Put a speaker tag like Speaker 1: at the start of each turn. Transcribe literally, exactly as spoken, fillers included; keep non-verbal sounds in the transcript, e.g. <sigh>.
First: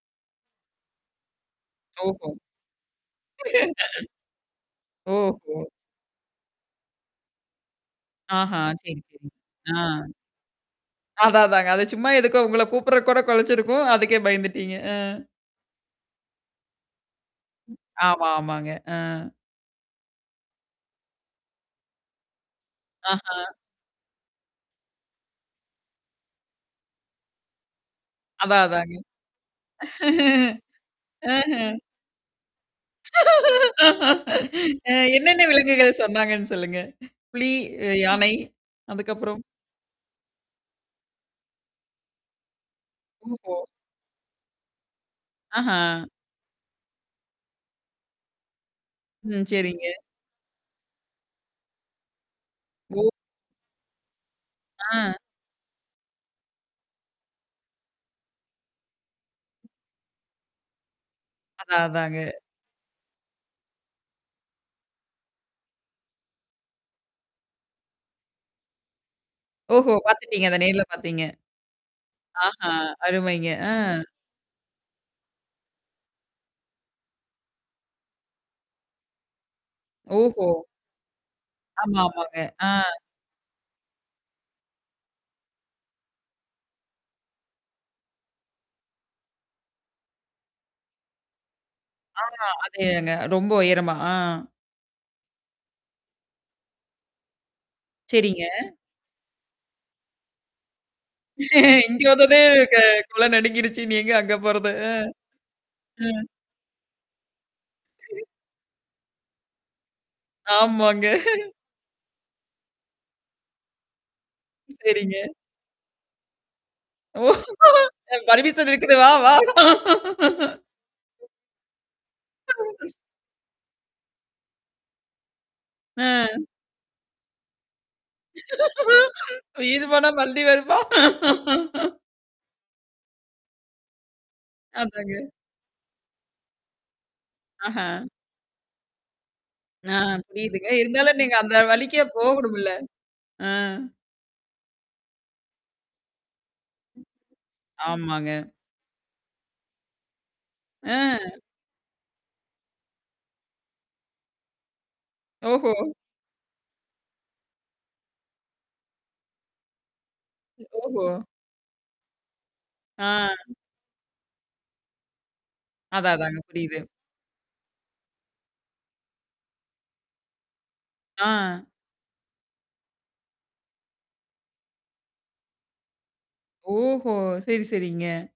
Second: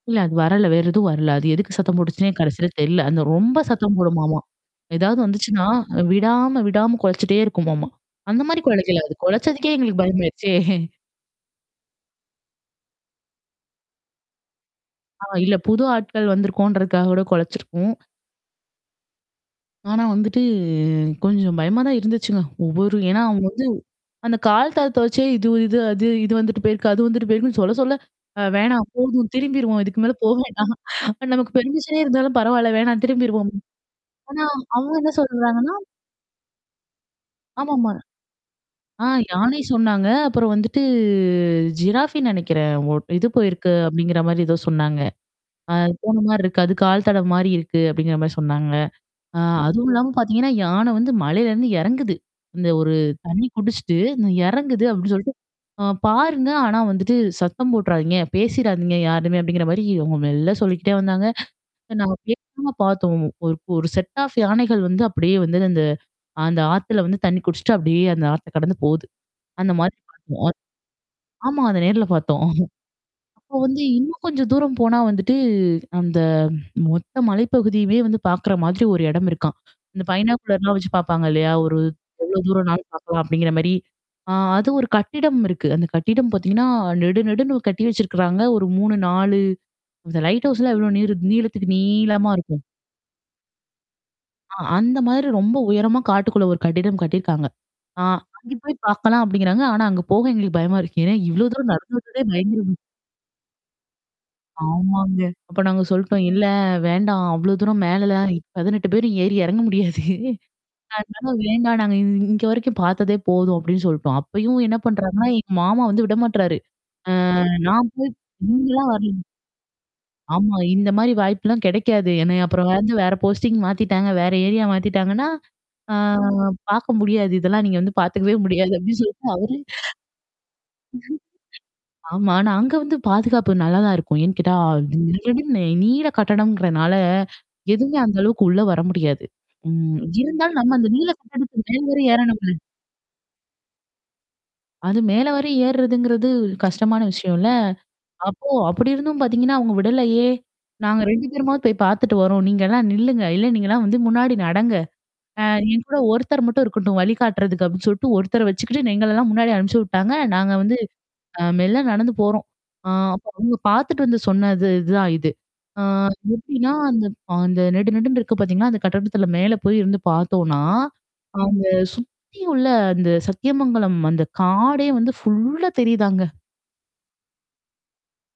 Speaker 1: இல்ல அது வரல! வேற எதுவும் வரல. அது எதுக்கு சத்தம் போட்டுச்சுன்னே
Speaker 2: தொவக்கும்
Speaker 1: கடைசில தெரில. அந்த ரொம்ப சத்தம் போடுமாமா!
Speaker 2: <unintelligible>
Speaker 1: எதாவது
Speaker 2: ஓஹோ!
Speaker 1: வந்துச்சுன்னா, அ விடாம, விடாம கொலச்சிட்டே இருக்குமாமாம்.
Speaker 2: ஆஹா!
Speaker 1: அந்தமாரி
Speaker 2: சரி,
Speaker 1: கொலைக்கல அது.
Speaker 2: சரி.
Speaker 1: கொலச்சதுக்கே
Speaker 2: ஆ.
Speaker 1: எங்களுக்கு பயமாயிருச்சே!
Speaker 2: அதான், அதாங்க. அது சும்மா எதுக்கோ உங்கள கூப்புட்றக்கூட குலச்சிருக்கும்! அதுக்கே பயந்துட்டீங்க. அ.
Speaker 1: ஆ இல்ல புது ஆட்கள் வந்திருக்கோன்றதுக்காக கூட
Speaker 2: ம்,
Speaker 1: கொலச்சிருக்கும்!
Speaker 2: ஆமா, ஆமாங்க. ஆ.
Speaker 1: ஆனா வந்துட்டு கொஞ்சம் பயமா தான் இருந்துச்சுங்க. ஒவ்வொரு ஏன்னா
Speaker 2: ஆஹா!
Speaker 1: அவுங்க வந்து, அந்த கால் தள்த்த வச்சே இது, இது, அது, இது வந்துட்டு போயிருக்கு. அது வந்துட்டு போயிருக்குன்னு, சொல்ல, சொல்ல, அ
Speaker 2: அதான்
Speaker 1: வேணாம்
Speaker 2: அதாங்க.
Speaker 1: போதும் திரும்பிருவோம். இதுக்கு மேல போ
Speaker 2: <laughs>
Speaker 1: வேண்டாம்.
Speaker 2: ம்ஹ.
Speaker 1: நமக்கு பெர்மிஷனே இருந்தாலும் பரவால்ல. வேணாம் திரும்பிருவோம். ஆனா,
Speaker 2: அ
Speaker 1: அவுங்க என்ன
Speaker 2: என்னென்ன
Speaker 1: சொல்லறாங்கன்னா
Speaker 2: விலங்குகள் சொன்னாங்கன்னு, சொல்லுங்க? புலி
Speaker 1: ஆமாமா.
Speaker 2: அ யானை,
Speaker 1: ஆ
Speaker 2: அதுக்கப்புறம்?
Speaker 1: யானை சொன்னாங்க. அப்புறம் வந்துட்டு ஜிராஃபின்னு நெனைைக்கிறேன். ஒ "இது
Speaker 2: ஓஹோ!
Speaker 1: போயிருக்கு" அப்பிடிங்கிற மாரி ஏதோ சொன்னாங்க. அ
Speaker 2: அஹா!
Speaker 1: போனமாரி இருக்கு. அது கால் தடம் மாரி இருக்கு. அப்பிடிங்கிற மாரி சொன்னாங்க. ஆ
Speaker 2: ம். சரிங்க.
Speaker 1: அதுவும் இல்லாம பாத்தீங்கன்னா, யானை வந்து மலையிலருந்து எறங்குது. இந்த ஒரு
Speaker 2: ஓ!
Speaker 1: தண்ணீ குடிச்சுட்டு, ந எறங்குது
Speaker 2: ஆ.
Speaker 1: அப்பிடி சொல்லிட்டு அ "பாருங்க. ஆனா வந்துட்டு சத்தம் போட்டுறாதீங்க, பேசிறாதீங்க யாருமே" அப்பிடிங்கிற மாரி இவுங்க மெல்ல சொல்லிக்கிட்டே வந்தாங்க.
Speaker 2: அதான்,
Speaker 1: இத நான்
Speaker 2: அதாங்க.
Speaker 1: <unintelligible> பாத்தோம். ஒரு, ஒரு செட் ஆஃப் யானைகள் வந்து, அப்பிடியே வந்தது. அந்த அ அந்த ஆத்துல வந்து தண்ணீ குடிச்சுட்டு, அப்பிடியே அந்த ஆத்த கடந்து போது. அந்த
Speaker 2: ஓஹோ!
Speaker 1: மாரி
Speaker 2: பாத்துட்டீங்க!
Speaker 1: <unintelligible>
Speaker 2: அத நேர்ல பாத்தீங்க!
Speaker 1: ஆமா அத நேர்ல பாத்தோம்.
Speaker 2: ஆஹா! அருமைங்க.
Speaker 1: அப்ப
Speaker 2: ஆ.
Speaker 1: வந்து இன்னும் கொஞ்சம் தூரம் போனா வந்துட்டு, அந்த, மொத்த மலைப்பகுதியுமே வந்து பாக்கிற மாதிரி ஒரு எடம் இருக்காம். இந்த
Speaker 2: ஓஹோ!
Speaker 1: பைனாக்குலர்லாம் வச்சு பாப்பாங்க இல்லயா! ஒரு
Speaker 2: ஆமா,
Speaker 1: எவ்ளோ
Speaker 2: ஆமாங்க. ஆ.
Speaker 1: தூரம்னாலும் பாக்கலாம் அப்பிடிங்கிற மாரி. ஆ அது ஒரு கட்டிடம் இருக்கு. அந்த கட்டிடம் பாத்தீங்கன்னா, நெடு நெடுன்னு கட்டி வச்சிருக்கிறாங்க. ஒரு மூணு, நாலு அந்த லைட் ஹவுஸ்லாம் இவ்ளோ நீரு நீளத்துக்கு,
Speaker 2: ஆ,
Speaker 1: நீளமா இருக்கும்!
Speaker 2: அதே தாங்க, ரொம்ப உயரமா! ஆ,
Speaker 1: ஆ, அந்த மாதிரி ரொம்ப உயரமா, காட்டுக்குள்ள ஒரு கட்டிடம் கட்டியிருக்காங்க. ஆ
Speaker 2: சரிங்க.
Speaker 1: அங்கே போய் பாக்கலாம் அப்பிடிங்கிறாங்க. ஆனா, அங்க போக எங்களுக்கு பயமா இருக்கு. ஏன்னா இவ்வளோ தூரம் நடந்து
Speaker 2: இங்க
Speaker 1: வந்ததே
Speaker 2: வந்தோனே
Speaker 1: பயங்கர
Speaker 2: க கொல நடுங்கிருச்சு, இனி எங்க அங்க போறது? அ,
Speaker 1: ஆமாங்க. அப்ப நாங்க
Speaker 2: அ,
Speaker 1: சொல்ட்டோம். "இல்ல, வேண்டாம், அவ்ளோ தூரம்
Speaker 2: <unintelligible>
Speaker 1: மேலலாம் பதினெட்டு பேரும் ஏறி எறங்க முடியாது.
Speaker 2: ஆமாங்க.
Speaker 1: அதனால
Speaker 2: <laughs>
Speaker 1: வேண்டாம் நாங்க இ இங்க வரைக்கும் பாத்ததே போதும்!" அப்பிடின்னு சொல்ட்டோம். அப்பயும் என்னா
Speaker 2: சரிங்க.
Speaker 1: பண்றாங்கன்னா, எங்க மாமா வந்து விடமாட்றாரு. அ
Speaker 2: ஓ!
Speaker 1: நான் போய்
Speaker 2: "பர்மிஷன்
Speaker 1: நீங்களாம்
Speaker 2: இருக்குது வா
Speaker 1: வரல
Speaker 2: வா!"
Speaker 1: ஆமா. இந்தமாரி வாய்ப்புலாம் கெடைக்காது. என்னைய அப்புறம்
Speaker 2: <laughs>
Speaker 1: வந்து, வேற போஸ்டிங் மாத்திட்டாங்க. வேற ஏரியா மாத்திட்டாங்கன்னா, ஆ
Speaker 2: ம்.
Speaker 1: பாக்க முடியாது. இதெல்லாம் நீங்க வந்து பாத்துக்கவே முடியாது. அப்பிடி சொல்லிட்டு அவரு
Speaker 2: "உயிரு போனா மறுபடி வருமா?" <laughs>
Speaker 1: ஆமா. ஆனா, அங்க வந்து பாதுகாப்பு நல்லா தான் இருக்கும். ஏன்னு கேட்டா நெடு
Speaker 2: அதாங்க.
Speaker 1: நெடுன்னு நீள கட்டிடம்ங்கிறனால,
Speaker 2: ஆஹா!
Speaker 1: எதுவுமே அந்த அளவுக்கு உள்ள வர முடியாது.
Speaker 2: ஆ,
Speaker 1: ம். இருந்தாலும்
Speaker 2: புரியுதுங்க.
Speaker 1: நம்ம அந்த நீள
Speaker 2: இருந்தாலும் நீங்க அந்த
Speaker 1: கட்டடத்துக்கு மேல்
Speaker 2: வழிக்கே
Speaker 1: வரை ஏறனும்ல்ல!
Speaker 2: போகணும்ல! ஆ.
Speaker 1: அது மேல வர ஏறுறதுங்கிறது, கஷ்டமான விஷயம்ல்ல.
Speaker 2: ஆமாங்க.
Speaker 1: அப்போ அப்பிடி இருந்தும் பாத்தீங்கன்னா, அவுங்க விடலயே! நாங்க ரெண்டு
Speaker 2: ஆ.
Speaker 1: பேருமாவ போய் பாத்துட்டு வறோம்ன்னு நீங்கலாம் நில்லுங்க. இல்ல நீங்கலாம் வந்து முன்னாடி நடங்க. அ,
Speaker 2: ஓஹோ!
Speaker 1: என் கூட ஒருத்தர் மட்டும் இருக்கட்டும். வழிகாட்டுறதுக்கு அப்பிடின்னு சொல்ட்டு, ஒருத்தர வச்சுக்கிட்டு எங்களெல்லாம் முன்னாடி அனுப்புச்சு விட்டாங்க. நாங்க
Speaker 2: <unintelligible>
Speaker 1: வந்து,
Speaker 2: ஓஹோ!
Speaker 1: அ மெல்ல நடந்து போறோம். ஆ,
Speaker 2: ஆ.
Speaker 1: அப்பறம் அவுங்க பாத்துட்டு வந்து சொன்னது இதுதான் இது. ஆ
Speaker 2: அதான், அதாங்க,
Speaker 1: எப்பிடின்னா,
Speaker 2: புரியுது.
Speaker 1: அந்த அ அந்த நெடு, நெடுன்னு இருக்கு பாத்தீங்களா? அந்த கட்டிடத்தில மேல போயி இருந்து பாத்தோன்னா,
Speaker 2: ஆ.
Speaker 1: அங்க சுத்தி உள்ள அந்த சத்தியமங்கலம் அந்த காடே வந்து ஃபுல்லா தெரியுதாங்க.
Speaker 2: ஓஹோ! சரி, சரிங்க.